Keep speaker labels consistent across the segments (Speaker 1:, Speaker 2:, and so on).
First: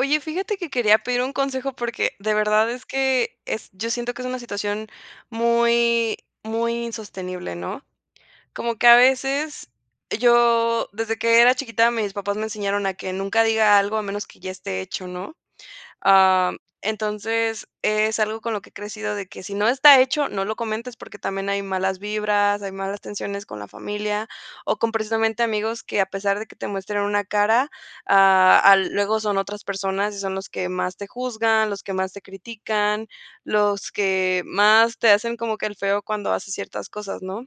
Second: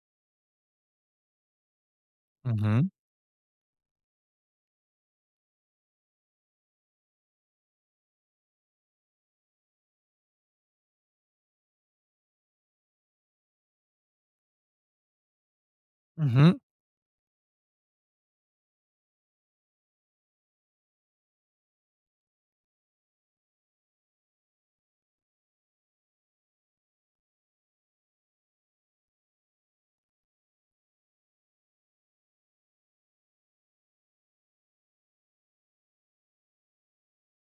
Speaker 1: Oye, fíjate que quería pedir un consejo porque de verdad es
Speaker 2: Ujú.
Speaker 1: que es yo siento que es una situación muy muy insostenible, ¿no?, como que a veces yo desde que era chiquita, mis papás me enseñaron a que nunca diga algo a menos que ya esté hecho, ¿no?, am,
Speaker 2: Ujú.
Speaker 1: entonces es algo con lo que he crecido, de que si no está hecho no lo comentes porque también hay malas vibras, hay malas tensiones con la familia o con precisamente amigos que, a pesar de que te muestren una cara, ah, al luego son otras personas y son los que más te juzgan, los que más te critican, los que más te hacen como que el feo cuando haces ciertas cosas, ¿no?,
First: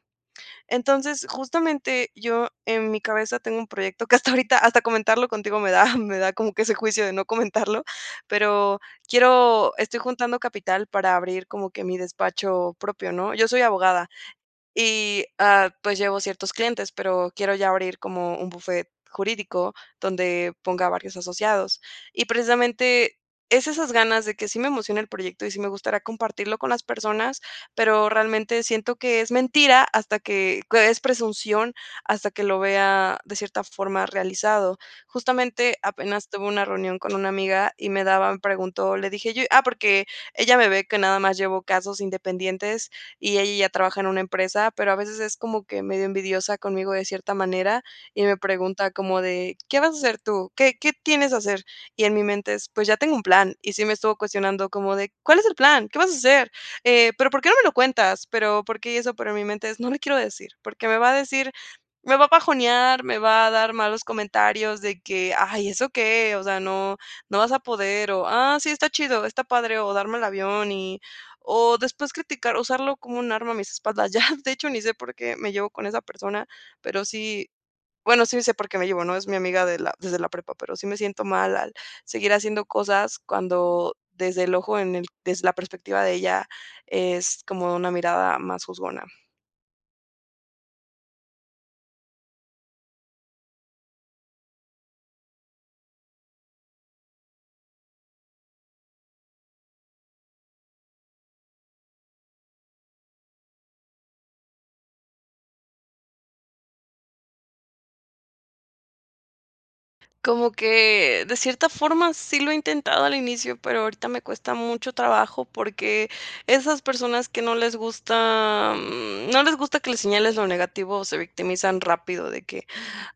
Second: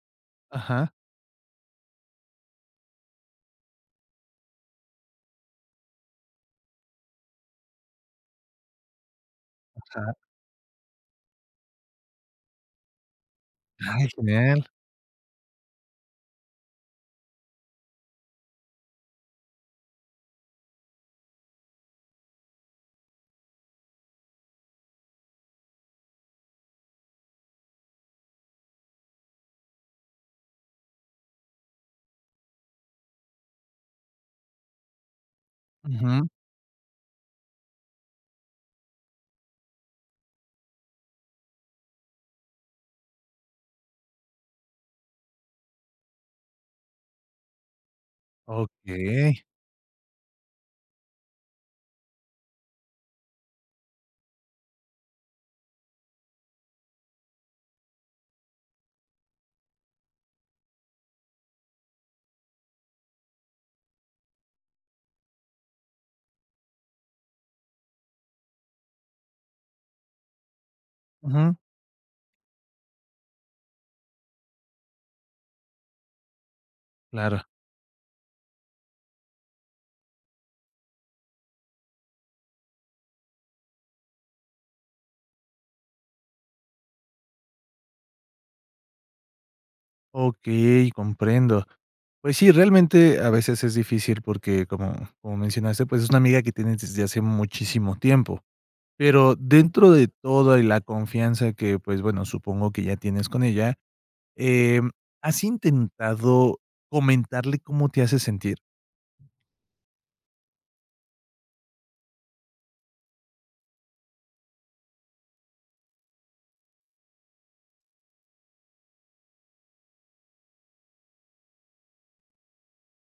Speaker 2: Ajá.
Speaker 1: entonces justamente yo en mi cabeza tengo un proyecto que, hasta ahorita hasta comentarlo contigo me da me da como que ese juicio de no comentarlo pero quiero estoy
Speaker 2: Ajá.
Speaker 1: juntando capital para abrir como que mi despacho propio, ¿no?, yo soy
Speaker 2: Ay,
Speaker 1: abogada,
Speaker 2: genial.
Speaker 1: y ah, pues llevo ciertos clientes, pero quiero ya abrir como un bufete jurídico donde ponga varios asociados y precisamente es esas ganas de que sí me emociona el proyecto y sí me gustaría compartirlo con las personas, pero realmente siento que es mentira hasta que es presunción hasta que lo vea de cierta forma realizado justamente, apenas
Speaker 2: Ujú.
Speaker 1: tuve una reunión con una amiga y me daban preguntó, le dije yo ah, porque ella me ve que nada más llevo casos independientes y ella ya trabaja en una empresa, pero a veces es como que medio envidiosa conmigo de cierta manera y me pregunta como
Speaker 2: Okey.
Speaker 1: de: "¿Qué vas a hacer tú?, ¿qué qué tienes a hacer?", y en mi mente es: "Pues ya tengo un plan," y sí me estuvo cuestionando como de: "¿Cuál es el plan?, ¿qué vas a hacer?, eh, pero ¿por qué no me lo cuentas?", pero porque eso pero en mi mente no le quiero decir porque me va a decir me va a bajonear, me va a dar malos comentarios de que: "Ay, ¿eso qué?, o sea, no, no vas a poder", o, "Ah, sí, está chido, está padre", o darme el avión y
Speaker 2: Ujú.
Speaker 1: o después criticar usarlo como un arma a mis espaldas ya de hecho ni sé por qué me llevo con esa persona, pero
Speaker 2: Claro.
Speaker 1: sí bueno, sí sé por qué me llevo, ¿no?, es mi amiga desde la prepa, pero sí me siento mal al seguir haciendo cosas cuando, desde el ojo, en el desde la perspectiva de ella, es como una mirada más juzgona.
Speaker 2: Okey, comprendo. Pues sí, realmente a veces es difícil porque como como mencionaste, pues, es una amiga que tienes desde hace muchísimo tiempo. Pero dentro de todo y la confianza que, pues, bueno, supongo que ya tienes con ella, em, ¿has intentado comentarle cómo te hace sentir?
Speaker 1: Como que de cierta forma, sí lo he intentado al inicio, pero ahorita me cuesta mucho trabajo porque esas personas que no les gusta, am, no les gusta que le señales lo negativo se victimizan rápido de que:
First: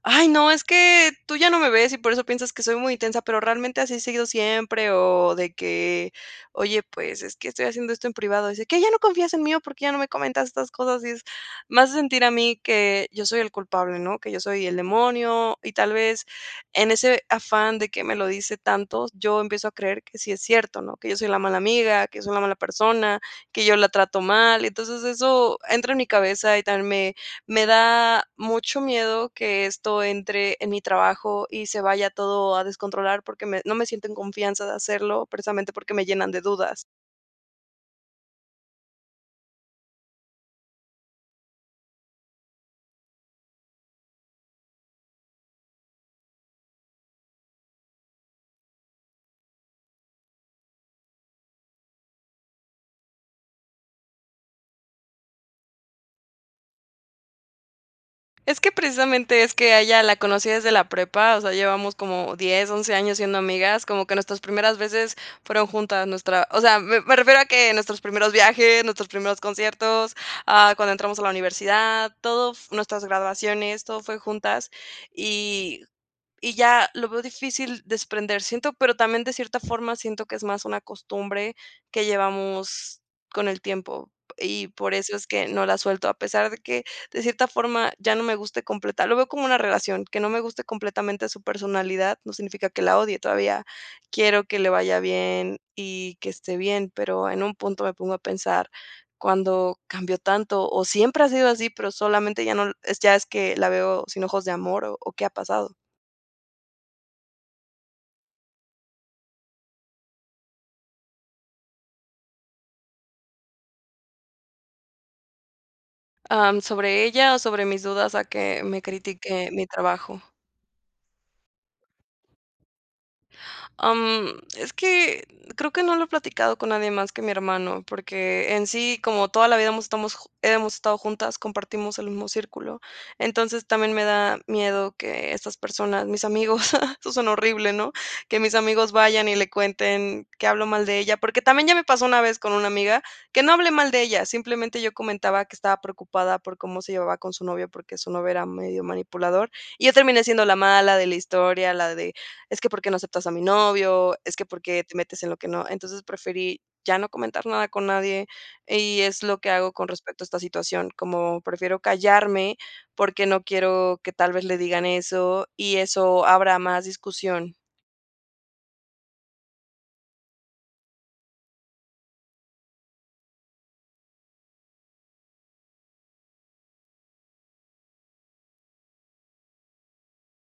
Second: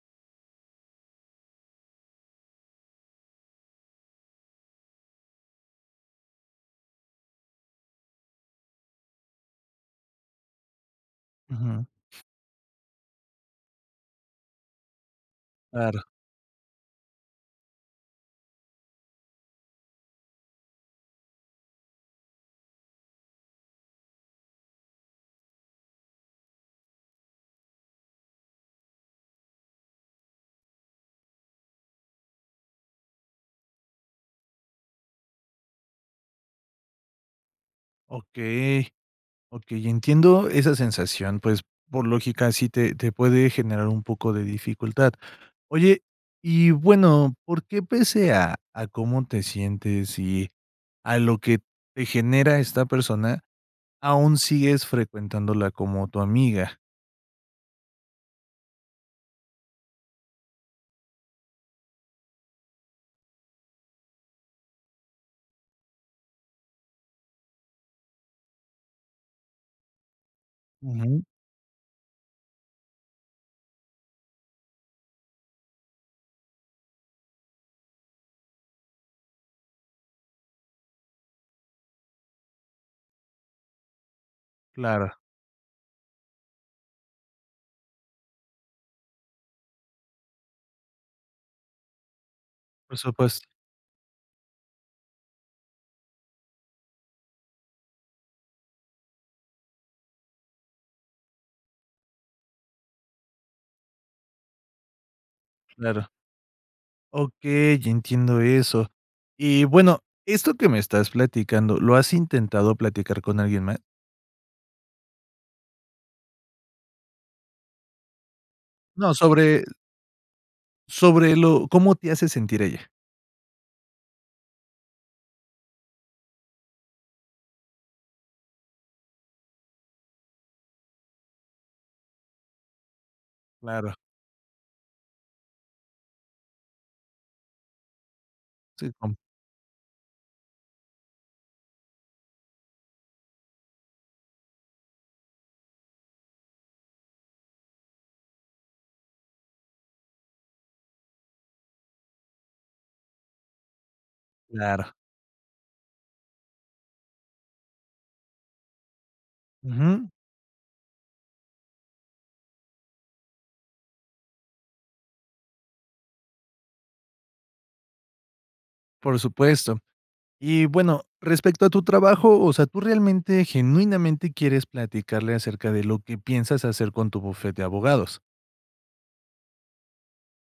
Speaker 1: "Ay, no, es que tú ya no me ves y por eso piensas que soy muy intensa, pero realmente así he sido siempre", o de que: "Oye, pues, es que estoy haciendo esto en privado", dice: "¿Qué ya no confías en mí o por qué ya no me comentas estas cosas?", y es me
Speaker 2: Ajá.
Speaker 1: hace sentir a mí que yo soy el culpable, ¿no?, que yo soy el demonio y, tal
Speaker 2: Claro.
Speaker 1: vez en ese afán de que me lo dice tanto, yo empiezo a creer que sí es cierto, ¿no?, que yo soy la mala amiga, que yo soy la mala persona, que yo la trato mal. Entonces eso entra en mi cabeza y también me me da mucho miedo que esto entre en mi trabajo y se vaya todo a descontrolar porque me no me siento en confianza de hacerlo, precisamente porque me llenan de dudas.
Speaker 2: Okey. Okey, entiendo esa sensación. Pues, por lógica, sí te te puede generar un poco de dificultad. Oye, y bueno, ¿por qué pese a a cómo te sientes y, a lo que te genera esta persona, aún sigues frecuentándola como tu amiga?
Speaker 1: Es que precisamente, es que a ella la conocí desde la prepa, o sea, llevamos como 10, 11 años siendo amigas. Como que nuestras primeras veces, fueron juntas. Nuestra O sea, me me refiero a que, nuestros primeros viajes, nuestros primeros conciertos, ah, cuando entramos a
Speaker 2: Ujú.
Speaker 1: la universidad, todo f Nuestras graduaciones, todo fue juntas, y y ya lo veo difícil desprender. Siento Pero también, de cierta forma, siento que es más una costumbre, que llevamos con el tiempo. Y por
Speaker 2: Claro.
Speaker 1: eso es que no la suelto, a pesar de que, de cierta forma, ya no me guste completa Lo veo como una relación. Que no me guste completamente su personalidad, no significa que la
Speaker 2: Por
Speaker 1: odie.
Speaker 2: supuesto.
Speaker 1: Todavía quiero que le vaya bien, y que esté bien. Pero, en un punto me pongo a pensar, ¿cuándo cambió tanto? O, ¿siempre ha sido así? Pero solamente ya no l Ya es que, la veo sin ojos de amor, o o, ¿qué ha pasado?
Speaker 2: Claro. Okey, ya entiendo eso. Y bueno, esto que me estás platicando, ¿lo has intentado platicar con alguien más?
Speaker 1: Am, ¿sobre ella, o sobre mis dudas a que me
Speaker 2: No,
Speaker 1: critique
Speaker 2: sobre
Speaker 1: mi trabajo?
Speaker 2: sobre lo ¿Cómo te hace sentir ella?
Speaker 1: Am, es que, creo que no lo he platicado con nadie más que mi hermano, porque en sí, como toda la vida hemos estamos hemos estado juntas, compartimos el mismo círculo. Entonces también
Speaker 2: Claro.
Speaker 1: me da miedo, que estas personas, mis amigos. Eso sonó horrible, ¿no? Que mis
Speaker 2: Sí,
Speaker 1: amigos,
Speaker 2: [unintelligible]
Speaker 1: vayan y le cuenten que hablo mal de ella. Porque también ya me pasó una vez, con una amiga, que no hablé mal de ella, simplemente, yo comentaba que estaba preocupada por cómo se llevaba con su novio, porque su novio era medio manipulador. Y yo terminé siendo la mala de la historia, la de: "Es que, ¿por qué no aceptas a mi novio? Es que, ¿por qué
Speaker 2: Claro.
Speaker 1: te metes en lo que no". Entonces, preferí ya no comentar nada con nadie. Y es lo que hago, con
Speaker 2: Ujú.
Speaker 1: respecto a esta situación, como prefiero callarme, porque no quiero que tal vez le digan eso, y eso habrá más discusión.
Speaker 2: Por supuesto. Y bueno, respecto a tu trabajo, o sea, tú realmente, genuinamente, quieres platicarle acerca de lo que piensas hacer con tu bufete de abogados.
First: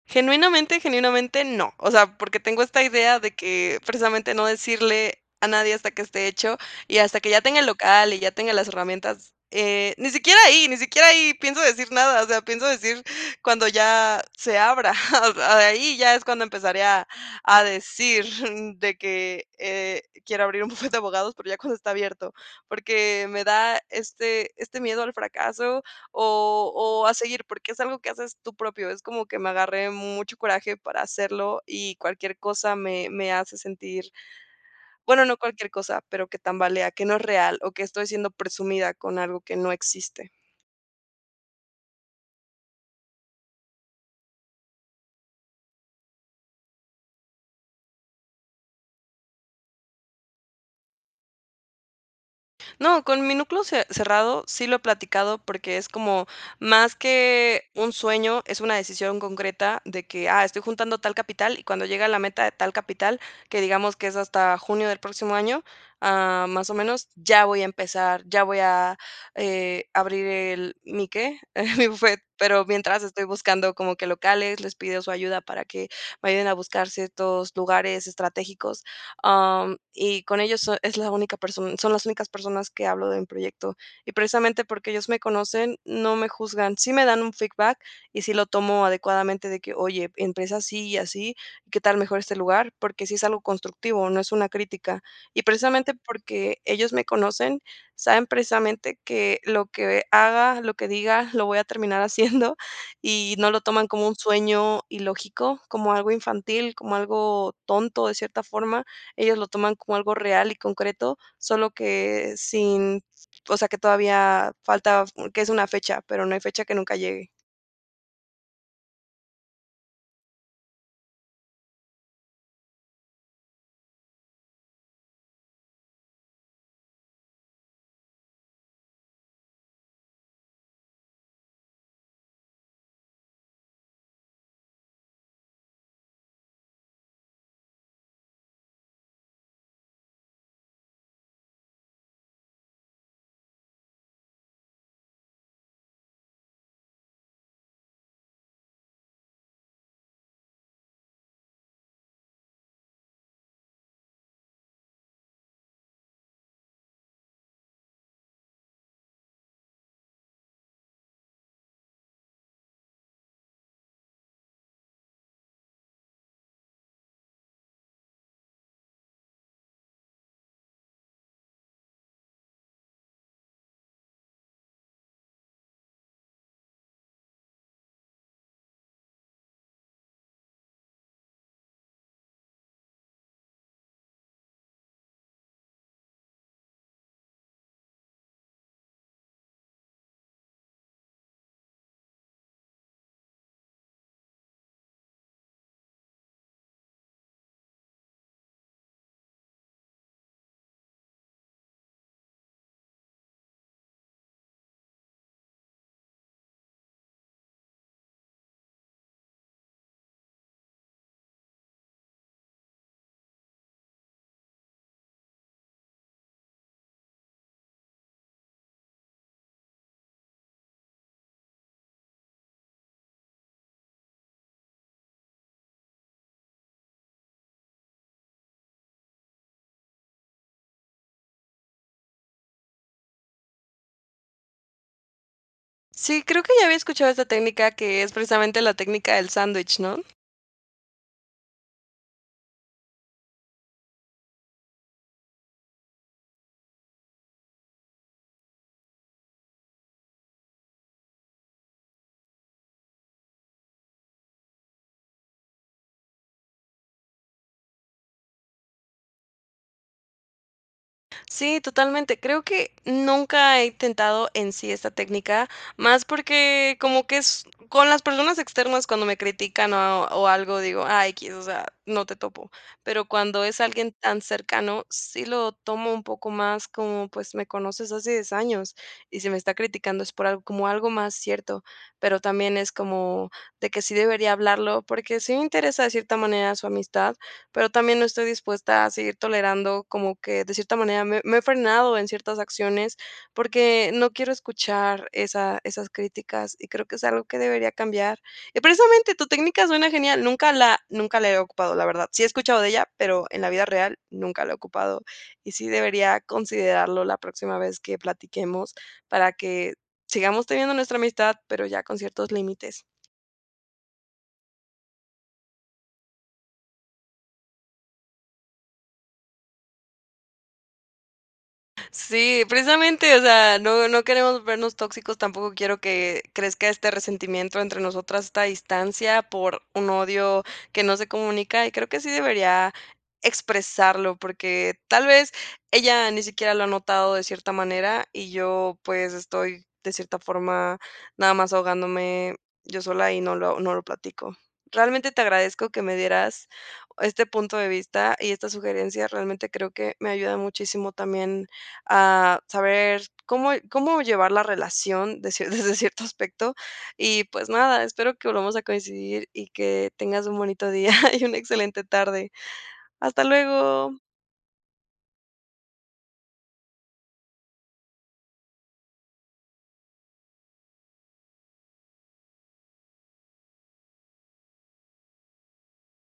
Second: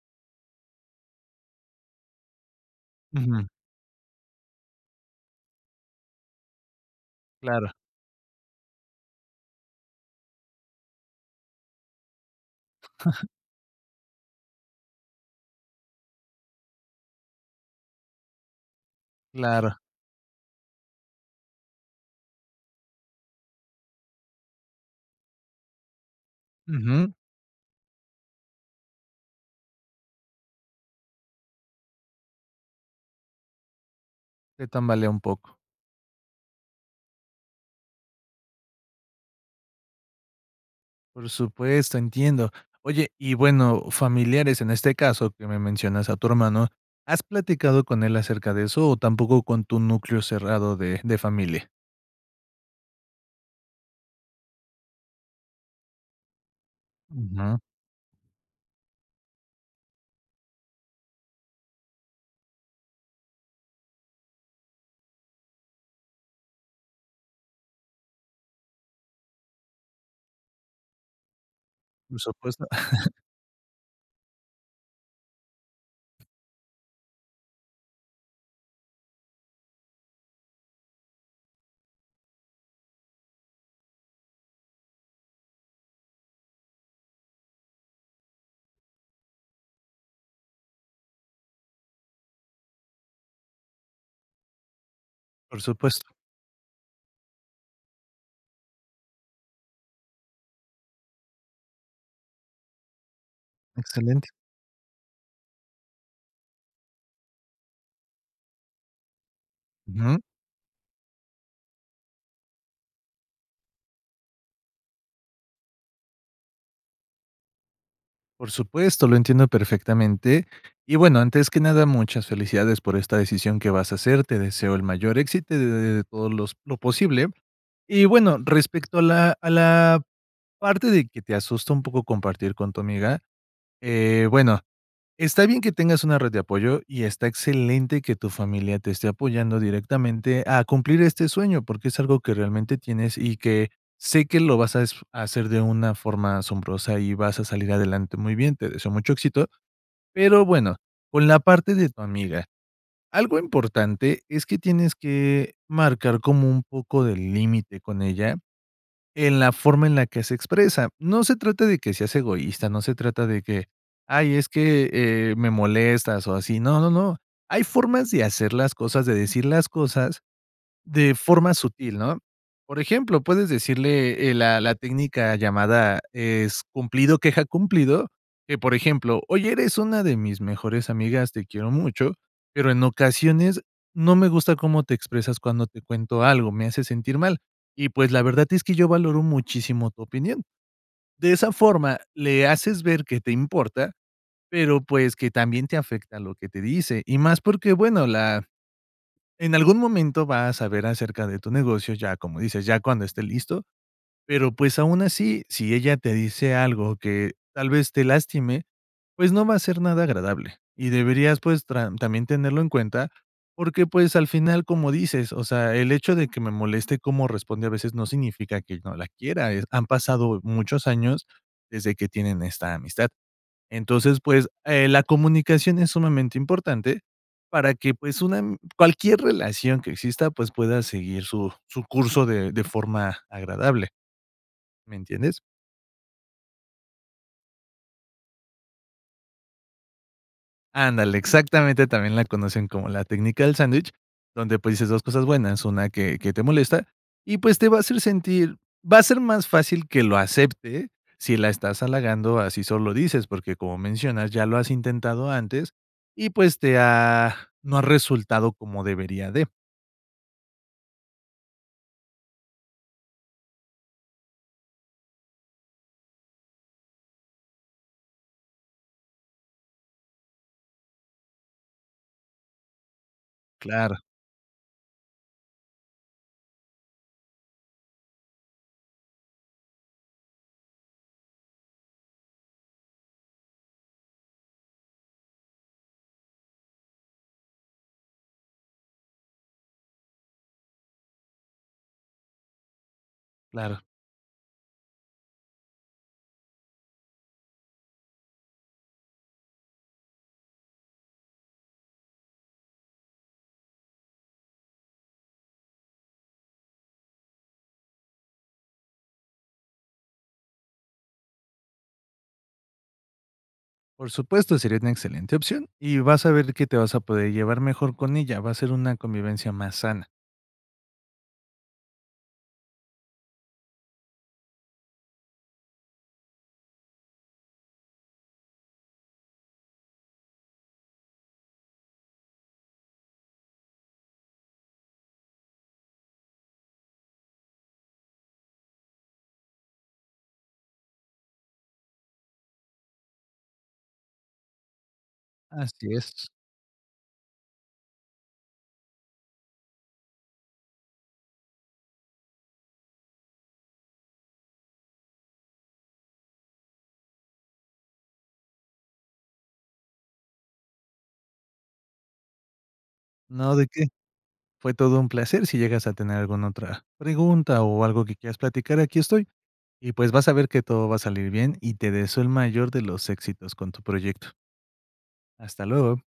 Speaker 1: Genuinamente, genuinamente no, o sea, porque tengo esta idea de
Speaker 2: Ujú.
Speaker 1: que precisamente no decirle a nadie hasta que esté hecho y hasta que ya tenga el
Speaker 2: Claro.
Speaker 1: local y ya tenga las herramientas, eh, ni siquiera ahí ni siquiera ahí pienso decir nada, o sea, pienso decir cuando ya se abra ahí ya es cuando empezaré a a decir de que:
Speaker 2: Claro.
Speaker 1: "Eh, quiero abrir un bufete de abogados", pero ya cuando está abierto porque me da este este miedo al fracaso o o
Speaker 2: Ujú.
Speaker 1: a seguir porque es algo que haces tú propio, es como que me agarré de mucho coraje para hacerlo y cualquier cosa me me hace sentir
Speaker 2: Que tambalea un
Speaker 1: bueno, no
Speaker 2: poco.
Speaker 1: cualquier cosa, pero que tambalea que no es real o que estoy siendo presumida con algo que no existe.
Speaker 2: Por supuesto, entiendo. Oye, y bueno, familiares en este caso que me mencionas a tu hermano, ¿has platicado con él acerca de eso o tampoco con tu núcleo cerrado de de familia?
Speaker 1: No, con mi núcleo ce cerrado, sí lo he platicado porque es como más
Speaker 2: Ujú.
Speaker 1: que un sueño, es una decisión concreta de que: "Ah, estoy juntando tal capital", y cuando llegue a la meta de tal capital que digamos que es hasta junio del próximo año, ah, más o menos, ya voy a empezar, ya voy a, eh, abrir el ¿mi que?, mi
Speaker 2: Por
Speaker 1: bufete, pero
Speaker 2: supuesto.
Speaker 1: mientras estoy buscando como que locales, les pido su ayuda para que me ayuden a buscar ciertos lugares estratégicos, am, y con ellos es la única person son las únicas personas que hablo de un proyecto y precisamente porque ellos me conocen, no me juzgan, si me dan un feedback y sí lo tomo adecuadamente de que: "Oye, empieza así y así, ¿qué tal mejor este lugar?", porque sí es algo constructivo, no es una crítica y
Speaker 2: Por
Speaker 1: precisamente
Speaker 2: supuesto.
Speaker 1: porque ellos me conocen, saben precisamente que lo que haga, lo que diga, lo voy a terminar haciendo y no lo toman como un
Speaker 2: Excelente.
Speaker 1: sueño ilógico, como algo infantil, como algo tonto de cierta forma, ellos lo toman como algo
Speaker 2: Ujú.
Speaker 1: real y concreto. Solo que sin o sea, que todavía falta, que es una fecha, pero no hay fecha que nunca llegue.
Speaker 2: Por supuesto, lo entiendo perfectamente. Y, bueno, antes que nada, muchas felicidades por esta decisión que vas a hacer. Te deseo el mayor éxito y de de todo los lo posible y, bueno, respecto a la a la parte de que te asusta un poco compartir con tu amiga, eh, bueno. Está bien que tengas una red de apoyo y está excelente que tu familia te esté apoyando directamente a cumplir este sueño, porque es algo que realmente tienes y que sé que lo vas a disf a hacer de una forma asombrosa y vas a salir adelante. Muy bien, te deseo mucho éxito. Pero, bueno, con la parte de tu amiga, algo importante es que tienes que marcar como un poco de límite con ella en la forma en la que se expresa. No se trata de que seas egoísta, no se trata de que: "Ay, es que, eh, me molestas", o así. No, no, no, hay formas de hacer las cosas, de decir las cosas de forma sutil, ¿no? Por ejemplo, puedes decirle, eh, la la técnica llamada es cumplido, queja, cumplido, que, por ejemplo: "Oye, eres una de mis mejores amigas, te quiero mucho, pero en ocasiones no me gusta cómo te expresas cuando te cuento algo, me hace sentir mal, y, pues, la verdad es que yo valoro muchísimo tu opinión". De esa forma le haces ver que te importa, pero, pues, que también te afecta lo que te dice, y más porque, bueno, la en algún momento va a saber acerca de tu negocio, ya, como dices, ya cuando esté listo, pero, pues, aun así, si ella te dice algo que tal vez te lastime, pues no va a ser nada agradable y deberías, pues, tran también tenerlo en cuenta porque, pues, al final, como dices, o sea, el hecho de que me moleste cómo responde a veces no significa que no la quiera, eh, han pasado muchos años desde que tienen esta amistad. Entonces, pues, eh, la comunicación es sumamente importante para que, pues, una ami cualquier relación que exista, pues, pueda seguir su su curso de de forma agradable. ¿Me entiendes?
Speaker 1: Sí, creo que ya había escuchado esa técnica que es precisamente la técnica del sándwich, ¿no?
Speaker 2: Ándale, exactamente, también la conocen como la técnica del sándwich, donde, pues, dices dos cosas buenas, una que que te molesta, y, pues, te va a hacer sentir va a ser más fácil que lo acepte si la estás halagando, a si solo lo dices porque, como mencionas, ya lo has intentado antes y, pues, te ha no ha resultado como debería de.
Speaker 1: Sí, totalmente, creo que nunca he intentado en sí esa técnica, más porque como que es con las personas externas cuando me critican o o algo, digo: "Ah, X", o sea, "No te topo", pero cuando es alguien
Speaker 2: Claro
Speaker 1: tan cercano sí lo tomo un poco más como: "Pues me conoces hace 10 años y si me está criticando es por al como algo más cierto", pero también es como de que sí debería hablarlo porque sí me interesa de cierta manera su amistad, pero también no estoy dispuesta a seguir tolerando como que de cierta manera me me he frenado en ciertas acciones
Speaker 2: Claro.
Speaker 1: porque no quiero escuchar esa esas críticas y creo que es algo que debería cambiar, y precisamente tu técnica suena genial, nunca la nunca la he ocupado, la verdad, sí he escuchado de ella, pero en la vida real nunca la he ocupado y sí debería considerarlo la próxima vez que platiquemos para que sigamos teniendo nuestra amistad, pero ya con ciertos límites.
Speaker 2: Por supuesto, sería una excelente opción y vas a ver que te vas a poder llevar mejor con ella. Va a ser una convivencia más sana.
Speaker 1: Sí, precisamente, o sea, no, no queremos vernos tóxicos, tampoco quiero que crezca este resentimiento entre nosotras, esta distancia por un odio que no se comunica, y creo que sí debería expresarlo, porque tal vez ella ni siquiera lo ha notado de cierta manera y yo, pues, estoy de cierta forma, nada más ahogándome yo sola y no lo no lo platico. Realmente te agradezco que
Speaker 2: Así
Speaker 1: me
Speaker 2: es.
Speaker 1: dieras este punto de vista y esta sugerencia, realmente creo que me ayuda muchísimo también a saber cómo cómo llevar la relación de cie desde cierto aspecto y, pues nada, espero que volvamos a coincidir y que tengas un bonito día y una excelente tarde. Hasta
Speaker 2: No, ¿de qué?
Speaker 1: luego.
Speaker 2: Fue todo un placer si llegas a tener alguna otra pregunta o algo que quieras platicar, aquí estoy. Y pues vas a ver que todo va a salir bien y te deseo el mayor de los éxitos con tu proyecto. Hasta luego.